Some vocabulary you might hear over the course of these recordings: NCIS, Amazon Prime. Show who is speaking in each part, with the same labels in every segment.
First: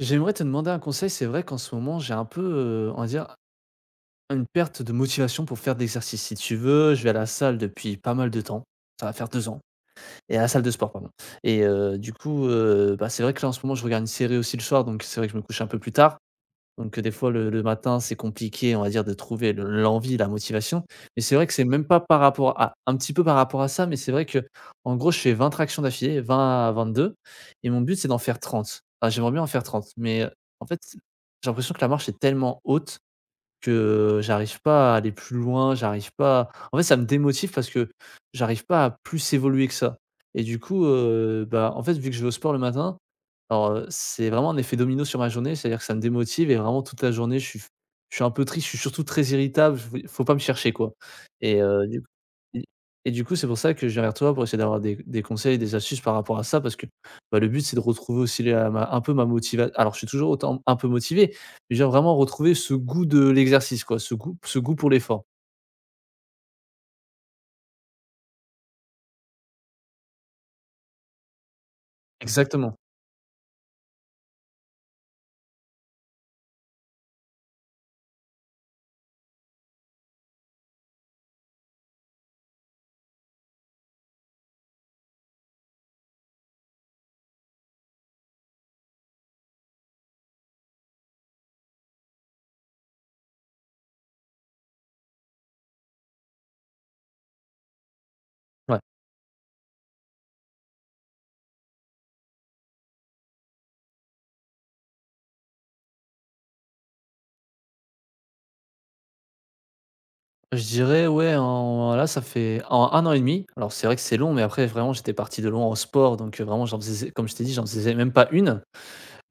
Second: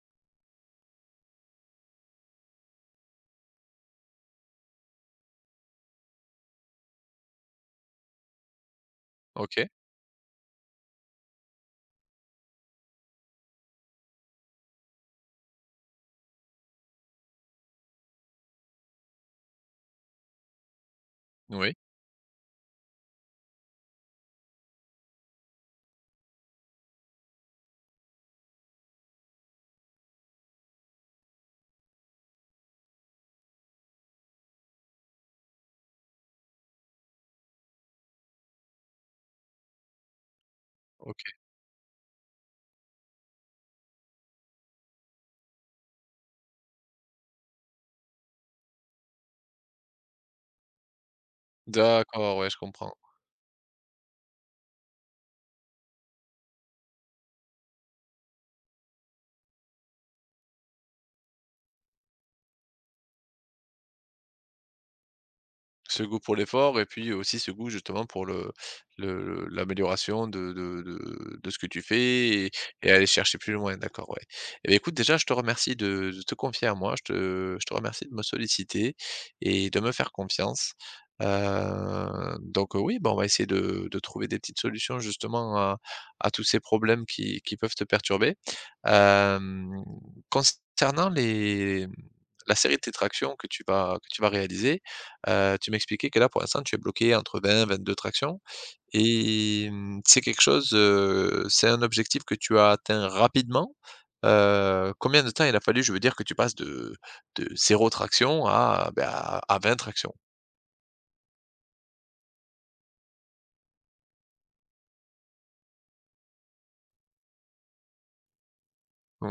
Speaker 1: J'aimerais te demander un conseil. C'est vrai qu'en ce moment, j'ai un peu, on va dire, une perte de motivation pour faire de... Si tu veux, je vais à la salle depuis pas mal de temps. Ça va faire deux ans
Speaker 2: OK,
Speaker 1: et à la salle de sport, pardon. Et du coup, bah, c'est vrai que là, en ce moment, je regarde une série aussi le soir, donc c'est vrai que je me couche un peu plus tard. Donc, des fois le matin, c'est compliqué, on va dire, de trouver le l'envie, la motivation. Mais c'est vrai que c'est
Speaker 2: oui,
Speaker 1: même pas par rapport à... un petit peu par rapport à ça, mais c'est vrai que en gros, je fais 20 tractions d'affilée, 20 à 22, et mon but, c'est d'en faire 30. Enfin, j'aimerais bien en faire 30, mais, en fait, j'ai l'impression que la marche est tellement haute que j'arrive pas à aller plus loin, j'arrive pas, en fait, ça me démotive parce que j'arrive pas à plus évoluer que ça. Et du coup,
Speaker 2: OK.
Speaker 1: bah, en fait, vu que je vais au sport le matin, alors, c'est vraiment un effet domino sur ma journée, c'est-à-dire que ça me démotive et vraiment toute la journée, je suis un peu triste, je suis surtout très irritable, je faut pas me chercher, quoi. Et du
Speaker 2: D'accord, ouais, je
Speaker 1: et
Speaker 2: comprends.
Speaker 1: et du coup, c'est pour ça que je viens vers toi pour essayer d'avoir des conseils, des astuces par rapport à ça, parce que, bah, le but, c'est de retrouver aussi la ma... un peu ma motivation. Alors je suis toujours autant un peu motivé, déjà vraiment retrouver ce goût de l'exercice, quoi, ce goût pour l'effort.
Speaker 2: Ce goût pour l'effort et puis aussi ce goût justement pour le l'amélioration de ce que tu fais et
Speaker 1: Exactement,
Speaker 2: aller chercher plus loin, d'accord, ouais. Eh beh, écoute, déjà, je te remercie de te confier à moi. Je te remercie de me solliciter et de me faire confiance. Oui, bon, on va essayer de trouver des petites solutions justement à tous ces problèmes qui peuvent te perturber. Hem, Concernant les, la série de tes tractions que tu vas réaliser, tu m'expliquais que là, pour l'instant, tu es bloqué entre 20-22 tractions
Speaker 1: ouais.
Speaker 2: et, c'est quelque chose, c'est un objectif que tu as atteint rapidement? Combien de temps il a fallu, je veux dire, que tu passes de zéro traction à, bah, à 20 tractions?
Speaker 1: Je dirais ouais, en... là ça fait en 1 an et demi, alors c'est vrai que c'est long, mais après vraiment j'étais parti de loin en sport, donc vraiment j'en faisais, comme je t'ai dit, j'en faisais même pas une,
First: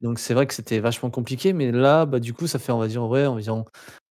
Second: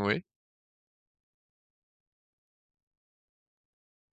Speaker 1: donc c'est vrai que c'était vachement compliqué, mais là, bah, du coup ça fait on va dire ouais environ,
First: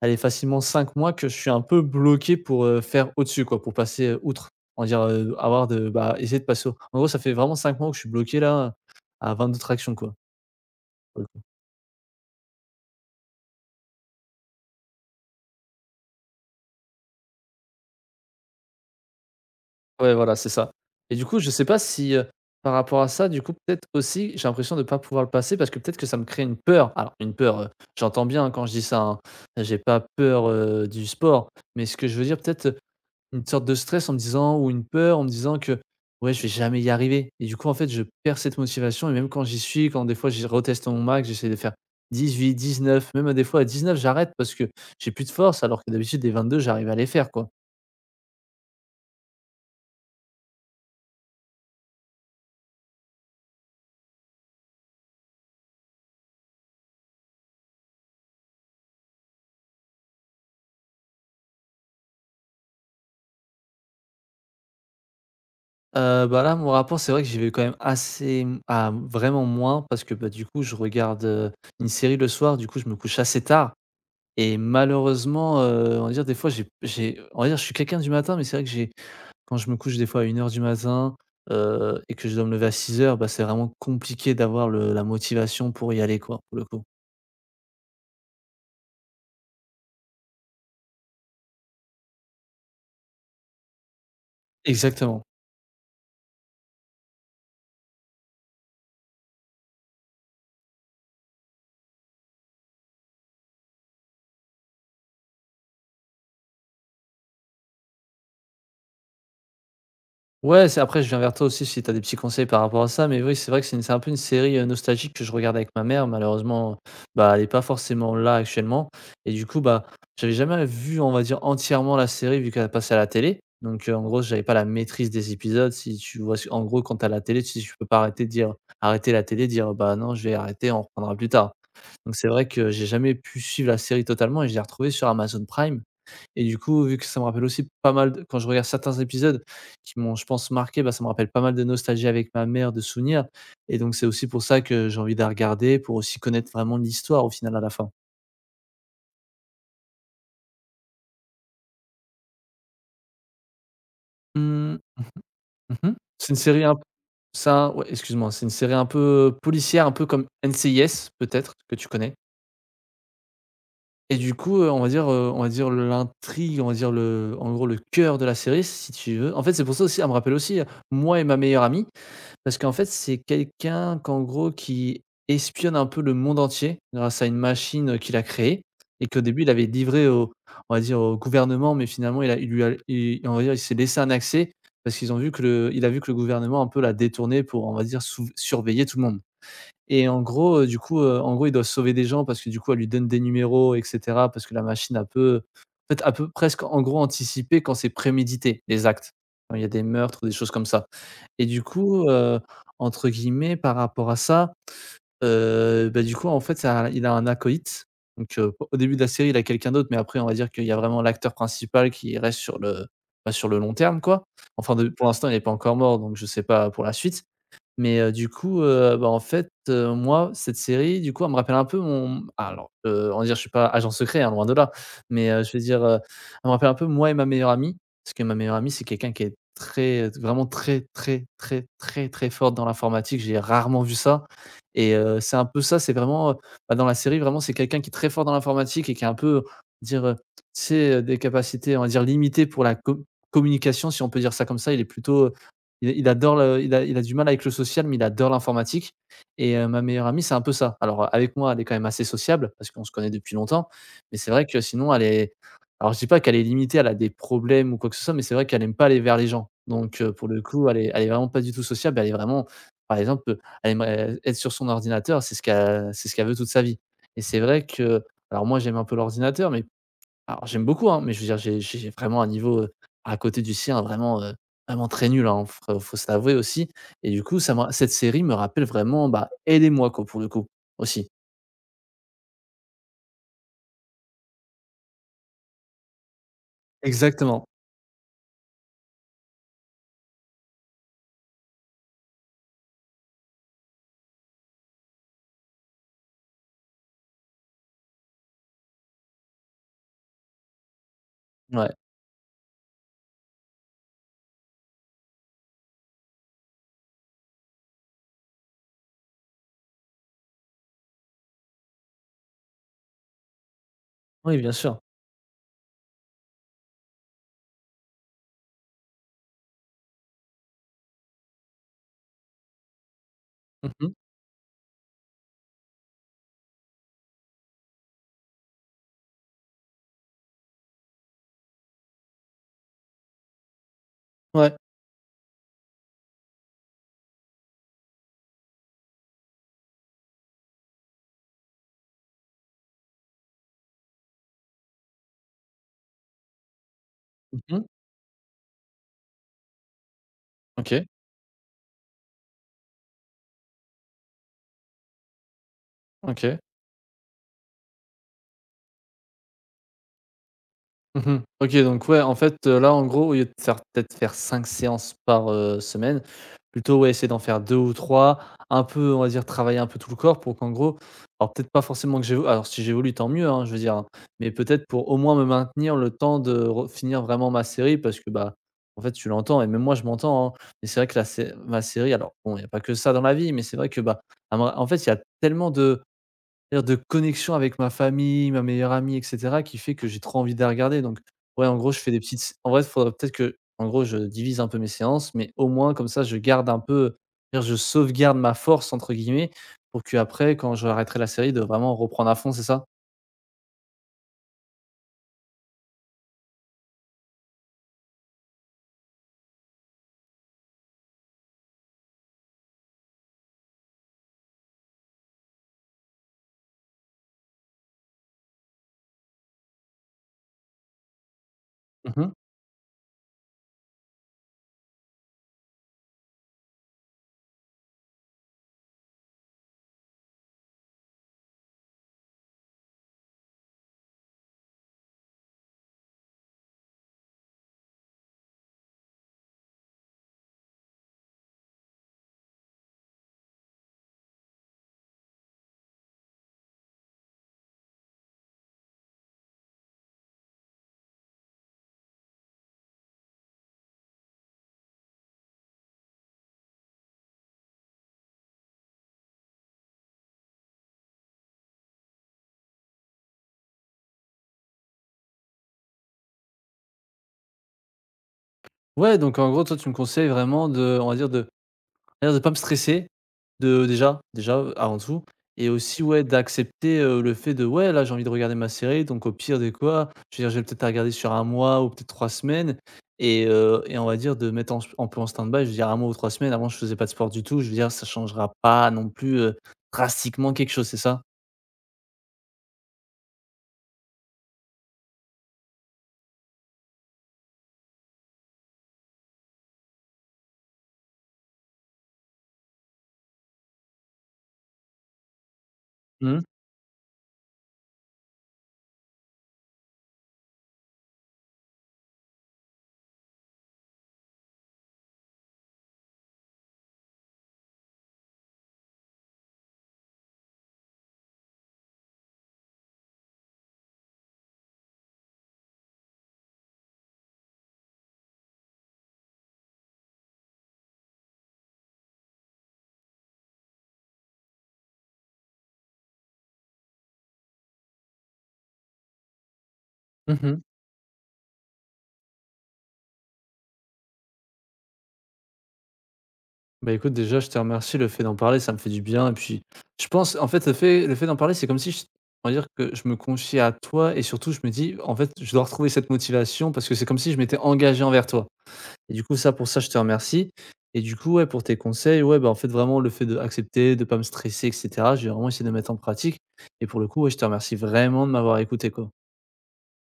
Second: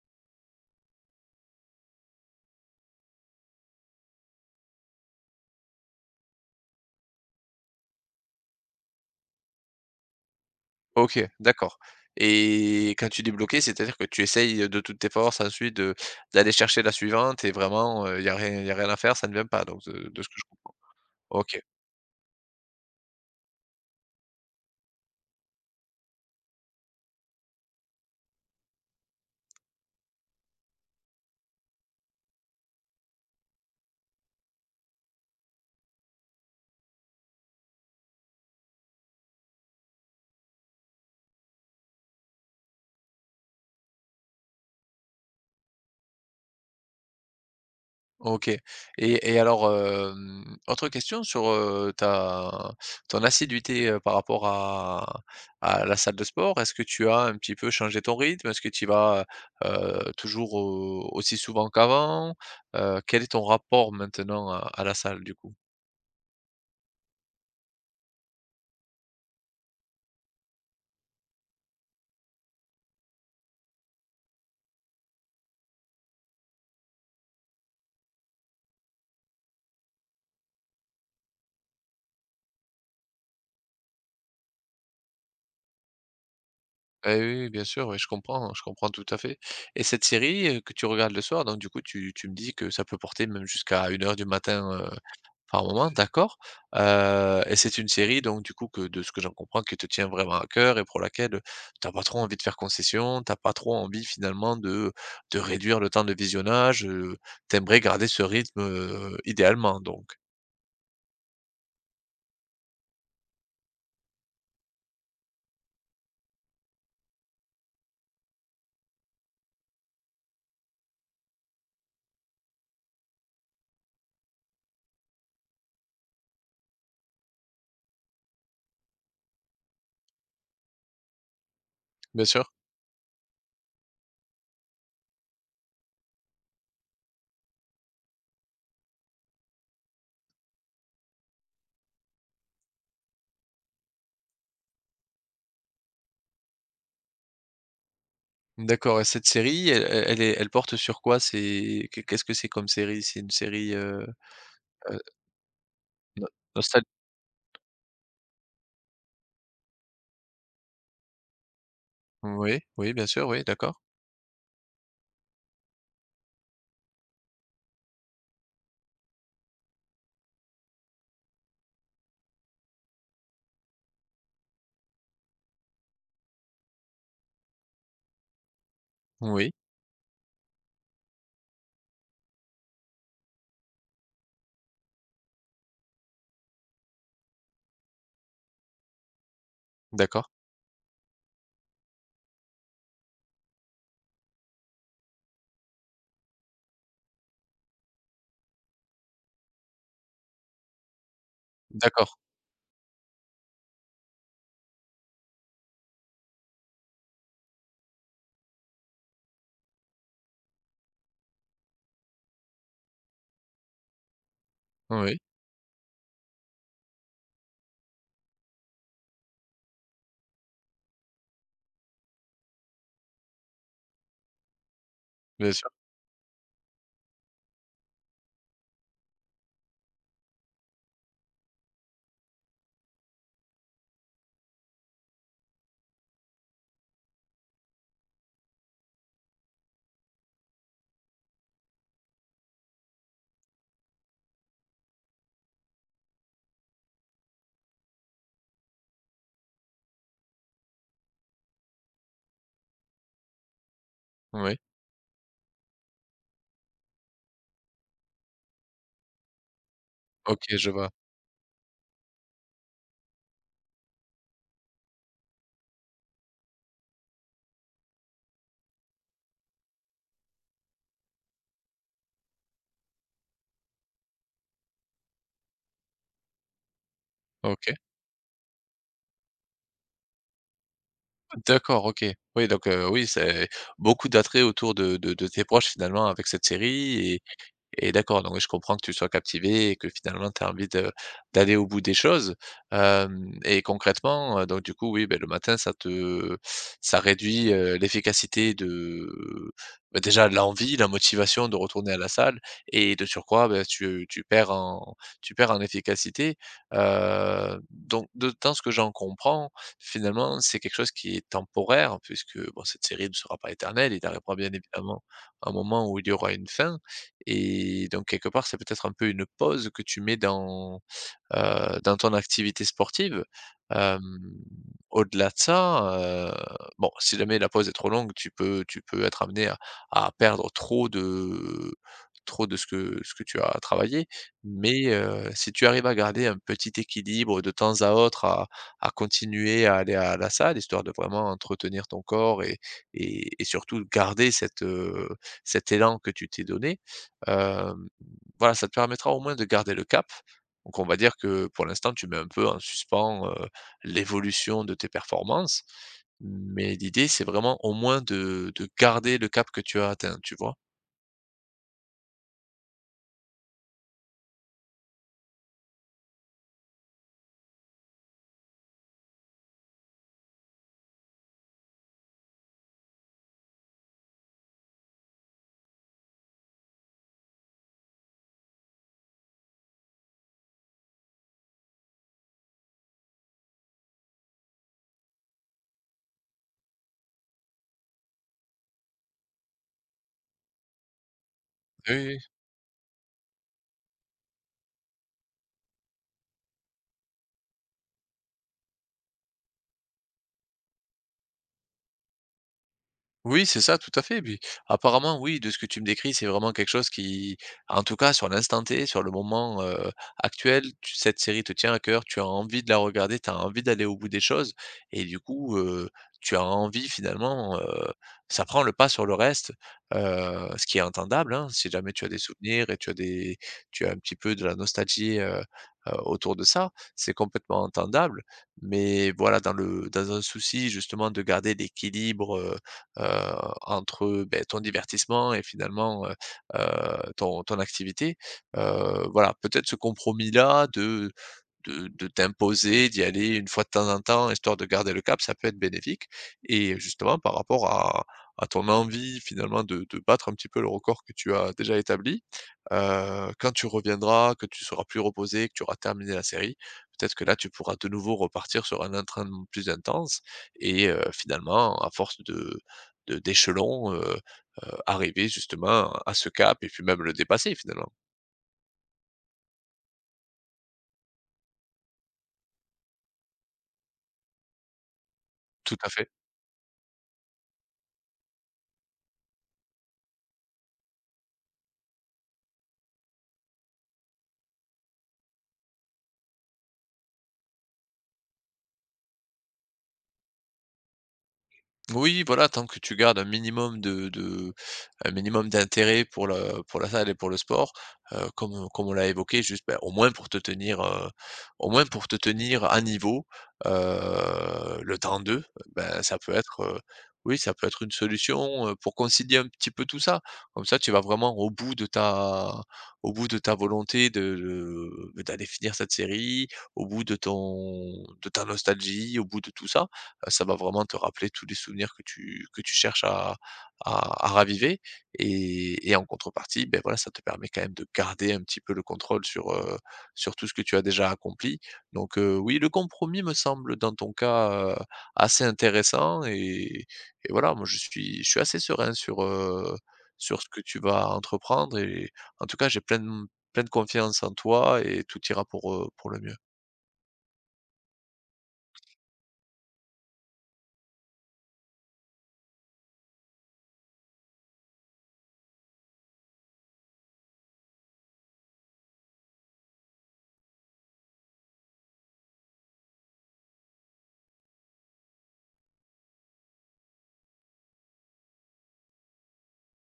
Speaker 1: allez facilement 5 mois que je suis un peu bloqué pour, faire au-dessus, quoi, pour passer, outre. On va dire, avoir de... bah, essayer de passer au... en gros ça fait vraiment 5 mois que je suis bloqué là, à 22 tractions, quoi.
Speaker 2: OK, d'accord, et quand tu dis bloqué, c'est-à-dire que tu essayes, de toutes tes forces, ensuite de d'aller chercher la suivante et vraiment, il y a rien à faire, ça ne vient pas, donc,
Speaker 1: Ouais,
Speaker 2: de ce que
Speaker 1: voilà,
Speaker 2: je
Speaker 1: c'est ça,
Speaker 2: comprends?
Speaker 1: et du coup, je
Speaker 2: OK.
Speaker 1: sais pas si, par rapport à ça, du coup, peut-être aussi, j'ai l'impression de pas pouvoir le passer parce que peut-être que ça me crée une peur. Alors une peur, j'entends bien, hein, quand je dis ça, hein, j'ai pas peur, du sport, mais ce que je veux dire peut-être, une sorte de stress en me disant, ou une peur en me disant que: «Ouais, je vais jamais y arriver», et du coup, en fait, je perds cette motivation. Et même quand j'y suis, quand des fois j'y reteste mon max, j'essaie de faire 18, 19, même des fois à 19 j'arrête parce que j'ai plus de force, alors que d'habitude des 22 j'arrive à les faire, quoi.
Speaker 2: OK et alors, autre question sur, ta ton assiduité, par rapport à la salle de sport. Est-ce que tu as un petit peu changé ton rythme? Est-ce que tu y vas, toujours au aussi souvent qu'avant? Quel est ton rapport maintenant à la salle du coup?
Speaker 1: Bah, là, mon rapport, c'est vrai que j'y vais quand même assez, vraiment moins, parce que, bah, du coup, je regarde, une série le soir. Du coup, je me couche assez tard et malheureusement, on va dire, des fois, j'ai on va dire, je suis quelqu'un du matin, mais c'est vrai que j'ai... quand je me couche, des fois, à 1 heure du matin, et que je dois me lever à 6 heures, bah, c'est vraiment compliqué d'avoir le la motivation pour y aller, quoi, pour le coup.
Speaker 2: Eh oui, oui, bien sûr, oui, je comprends tout à fait. Et cette série, que tu regardes le soir, donc du coup tu tu me dis que ça peut porter même jusqu'à une heure du matin,
Speaker 1: Exactement.
Speaker 2: par moment, d'accord. Et c'est une série donc du coup que, de ce que j'en comprends, qui te tient vraiment à cœur et pour laquelle t'as pas trop envie de faire concession, t'as pas trop envie finalement de réduire le temps de visionnage, tu garder ce rythme, idéalement donc?
Speaker 1: Ouais, c'est... après je viens vers toi aussi si tu as des petits conseils par rapport à ça, mais oui, c'est vrai que c'est une... c'est un peu une série, nostalgique que je regarde avec ma mère. Malheureusement, bah, elle est pas forcément là actuellement, et du coup, bah, j'avais jamais vu, on va dire, entièrement la série vu qu'elle passait à la télé. Donc, en gros, j'avais pas la maîtrise des épisodes. Si tu vois, en gros, quand t'as la télé, tu peux pas arrêter de dire... arrêter la télé, dire: «Bah, non, je vais arrêter, on reprendra plus tard». Donc
Speaker 2: Bien
Speaker 1: c'est vrai
Speaker 2: sûr.
Speaker 1: que j'ai jamais pu suivre la série totalement, et je l'ai retrouvée sur Amazon Prime. Et du coup, vu que ça me rappelle aussi pas mal de... quand je regarde certains épisodes qui m'ont, je pense, marqué, bah, ça me rappelle pas mal de nostalgie avec ma mère, de souvenirs, et donc c'est aussi pour ça que j'ai envie de la regarder, pour aussi connaître vraiment l'histoire au final à la fin.
Speaker 2: D'accord, et cette série, elle porte sur quoi? C'est qu'est qu'est-ce que c'est comme série? C'est une série,
Speaker 1: Mmh.
Speaker 2: heu,
Speaker 1: Mmh.
Speaker 2: no
Speaker 1: C'est une série un p
Speaker 2: nostal
Speaker 1: c'est ouais, excuse-moi, c'est une série un peu policière, un peu comme NCIS peut-être, que tu connais?
Speaker 2: Oui, oui, bien sûr, oui, d'accord.
Speaker 1: Et du coup, on va dire, on va dire l'intrigue, on va dire le... en gros le cœur de la série si tu veux, en fait, c'est pour ça aussi, elle me rappelle aussi moi et ma meilleure amie. Parce qu'en fait, c'est quelqu'un qu'en gros qui espionne un peu le monde entier grâce à une machine, qu'il a créée, et qu'au début il
Speaker 2: Oui,
Speaker 1: avait livré au... on va dire au gouvernement, mais finalement il a... il lui a... il... on va dire il s'est laissé un accès parce qu'ils ont vu que le... il a vu que le gouvernement un peu l'a détourné pour, on va dire, souv surveiller tout le monde. Et en
Speaker 2: d'accord,
Speaker 1: gros, en gros, ils doivent sauver des gens parce que du coup, elle lui donne des numéros et cetera, parce que la machine a peu... en fait, elle peu presque, en gros, anticiper quand c'est prémédité, les actes. Quand il y a des meurtres ou des choses comme ça. Et du coup,
Speaker 2: d'accord,
Speaker 1: entre guillemets, par rapport à ça, bah, du coup, en fait, ça... il a un acolyte. Donc, au début de la série, il a quelqu'un d'autre, mais après, on va dire qu'il y a vraiment l'acteur principal qui reste sur le, bah, sur le long terme, quoi. Enfin de... pour
Speaker 2: oui,
Speaker 1: l'instant, il est pas encore mort, donc je sais pas pour la suite. Mais bah, en fait, moi, cette série, du coup, elle me rappelle un peu mon... Ah, alors, on va dire, je suis pas agent secret, hein, loin de là. Mais je
Speaker 2: bien
Speaker 1: veux
Speaker 2: sûr,
Speaker 1: dire, elle me rappelle un peu moi et ma meilleure amie. Parce que ma meilleure amie, c'est quelqu'un qui est très, vraiment très, très, très, très, très forte dans l'informatique. J'ai rarement vu ça. Et c'est un peu ça, c'est vraiment, bah, dans la série, vraiment, c'est quelqu'un qui est très fort dans l'informatique et qui a un peu, dire, tu sais, des capacités, on va dire, limitées pour la communication, si on peut dire ça comme ça. Il est plutôt, il adore le... il a du mal avec le social, mais il adore l'informatique. Et ma meilleure amie, c'est un peu ça. Alors avec moi, elle est quand même assez sociable parce qu'on se connaît depuis longtemps, mais c'est vrai
Speaker 2: oui.
Speaker 1: que sinon elle est... alors je dis pas qu'elle est limitée, elle a des problèmes ou quoi que ce soit, mais c'est vrai qu'elle aime pas aller vers les gens. Donc pour le
Speaker 2: OK,
Speaker 1: coup,
Speaker 2: je
Speaker 1: elle
Speaker 2: vois,
Speaker 1: est elle est vraiment pas du tout sociable, elle est vraiment... par exemple, elle aimerait être sur son ordinateur, c'est ce qu'elle... c'est ce qu'elle veut toute sa vie. Et c'est vrai que... alors moi, j'aime un peu l'ordinateur, mais... alors j'aime beaucoup, hein, mais je veux dire, j'ai vraiment un niveau, à côté du sien, vraiment, vraiment très nul, hein, faut se l'avouer aussi. Et du coup, ça me ra...
Speaker 2: OK.
Speaker 1: cette série me rappelle vraiment, bah, aidez moi, quoi, pour le coup, aussi.
Speaker 2: D'accord, OK. Oui, donc, oui, c'est beaucoup d'attrait autour de de tes proches finalement avec cette série
Speaker 1: Exactement.
Speaker 2: et d'accord, donc oui, je comprends que tu sois captivé et que finalement tu as envie de d'aller au bout des choses. Hem Et concrètement, du coup, oui, beh, le matin, ça réduit, l'efficacité de, bah, déjà l'envie, la motivation de
Speaker 1: Ouais.
Speaker 2: retourner à la salle, et de surcroît, bah, tu perds en efficacité. Donc, de dans ce que j'en comprends, finalement, c'est quelque chose qui est temporaire, puisque, bon, cette série ne sera pas éternelle. Il arrivera
Speaker 1: Oui, bien
Speaker 2: bien
Speaker 1: sûr.
Speaker 2: évidemment un moment où il y aura une fin. Et donc quelque part, c'est peut-être un peu une pause que tu mets dans dans ton activité sportive.
Speaker 1: Mmh.
Speaker 2: Hem, Au-delà de ça, heu, bon, si jamais la pause est trop longue, tu peux être amené à perdre trop de ce que tu as travaillé.
Speaker 1: Ouais.
Speaker 2: Mais, si tu arrives à garder un petit équilibre de temps à autre, à continuer à aller à la salle, histoire de vraiment entretenir ton corps et surtout garder cette, cet élan que tu t'es donné,
Speaker 1: Mmh.
Speaker 2: hem, voilà, ça te permettra au moins de garder le cap. Donc on
Speaker 1: OK,
Speaker 2: va dire que pour l'instant, tu mets un peu en suspens, l'évolution de tes performances,
Speaker 1: OK.
Speaker 2: mais l'idée, c'est vraiment au moins de garder le cap que tu as atteint, tu vois?
Speaker 1: Mmh. OK, donc ouais, en fait, là, en gros, au lieu de faire peut-être faire 5 séances par, semaine, plutôt, ouais, essayer d'en faire 2 ou trois, un peu, on va dire, travailler un peu tout le corps pour qu'en gros... alors peut-être pas forcément que j'évolue, alors si j'évolue tant mieux, hein, je veux dire, hein, mais peut-être pour au moins me maintenir le temps de re finir vraiment ma série, parce que, bah, en fait, tu l'entends et même moi je m'entends, hein, mais c'est vrai que la sé ma série, alors bon, il y a pas que ça dans la vie, mais c'est vrai que, bah, à me... en fait, il y a tellement de... c'est-à-dire de connexion avec ma famille, ma meilleure amie et cetera, qui fait que j'ai trop envie de la regarder. Donc ouais, en gros, je fais
Speaker 2: Oui,
Speaker 1: des
Speaker 2: oui, oui.
Speaker 1: petites... en vrai, il faudrait peut-être que, en gros, je divise un peu mes séances, mais au moins comme ça, je garde un peu, je veux dire, je sauvegarde «ma force» entre guillemets, pour qu'après, quand je arrêterai la série, de vraiment reprendre à fond, c'est ça?
Speaker 2: Oui, c'est ça, tout à fait. Puis, apparemment, oui, de ce que tu me décris, c'est vraiment quelque chose qui, en tout cas, sur l'instant T, sur le moment, actuel, cette série te tient à cœur, tu as envie de la regarder, tu as envie d'aller au bout des choses, et du coup, tu as envie finalement, ça prend le pas sur le reste, ce qui est entendable, hein, si jamais tu as
Speaker 1: Mmh.
Speaker 2: des souvenirs et tu as des, tu as un petit peu de la nostalgie, autour de ça, c'est complètement entendable. Mais voilà, dans le, dans un souci justement de garder l'équilibre, heu, entre, beh, ton divertissement et finalement, ton ton activité. Voilà, peut-être ce compromis-là de t'imposer d'y aller une fois de temps en temps, histoire de garder le cap, ça peut être bénéfique. Et justement par rapport à ton envie finalement de battre un petit peu le record que tu as déjà établi, quand tu reviendras, que tu seras plus reposé, que tu auras terminé la série, peut-être que là tu pourras de nouveau repartir sur un entraînement plus intense. Et finalement, à force de de d'échelon, heu arriver justement à ce cap et puis même le dépasser finalement.
Speaker 1: Ouais, donc en gros, toi, tu me conseilles vraiment de... on va dire de... d'ailleurs de pas me stresser, de déjà, avant tout, et
Speaker 2: Tout
Speaker 1: aussi,
Speaker 2: à
Speaker 1: ouais,
Speaker 2: fait.
Speaker 1: d'accepter, le fait de, ouais, là, j'ai envie de regarder ma série donc au pire des... quoi, je veux dire, je vais peut-être la regarder sur 1 mois ou peut-être 3 semaines, et on va dire de mettre en s un peu en stand-by. Je veux dire 1 mois ou 3 semaines, avant je faisais pas de sport du tout. Je veux dire ça changera pas non plus, drastiquement quelque chose, c'est ça?
Speaker 2: Oui, voilà, tant que tu gardes un minimum de un minimum d'intérêt pour la salle et pour le sport, comme on l'a évoqué, juste, bah, au moins pour te tenir, au moins pour te tenir à niveau, le temps d'eux, ben,
Speaker 1: Mmh.
Speaker 2: ça
Speaker 1: Mmh.
Speaker 2: peut être, oui, ça peut être une solution, pour concilier un petit peu tout ça. Comme ça, tu vas vraiment au bout de ta au bout de ta volonté d'aller finir cette série, au bout de ton de ta nostalgie, au bout de tout ça. Ça va vraiment te rappeler tous les souvenirs que tu cherches à raviver. Et en contrepartie, ben voilà, ça te permet quand même de garder un petit peu le contrôle sur, sur tout ce que tu as déjà accompli. Donc, oui, le compromis me semble dans ton cas, assez intéressant. Et voilà, moi je suis assez serein sur,
Speaker 1: Mmh.
Speaker 2: sur ce que tu vas entreprendre. Et en tout cas, j'ai pleine confiance en toi et tout ira pour le mieux.
Speaker 1: Bah, écoute, déjà, je te remercie. Le fait d'en parler, ça me fait du bien et puis, je pense, en fait, le fait d'en parler, c'est comme si je... on va dire que je me confiais à toi, et surtout, je me dis: «En fait, je dois retrouver cette motivation» parce que c'est comme si je m'étais engagé envers toi. Et du coup, ça, pour ça, je te remercie. Et du coup, ouais, pour tes conseils, ouais, bah, en fait, vraiment, le fait d'accepter, de pas me stresser et cetera, je vais vraiment essayer de mettre en pratique, et pour le coup, ouais, je te remercie vraiment de m'avoir écouté, quoi.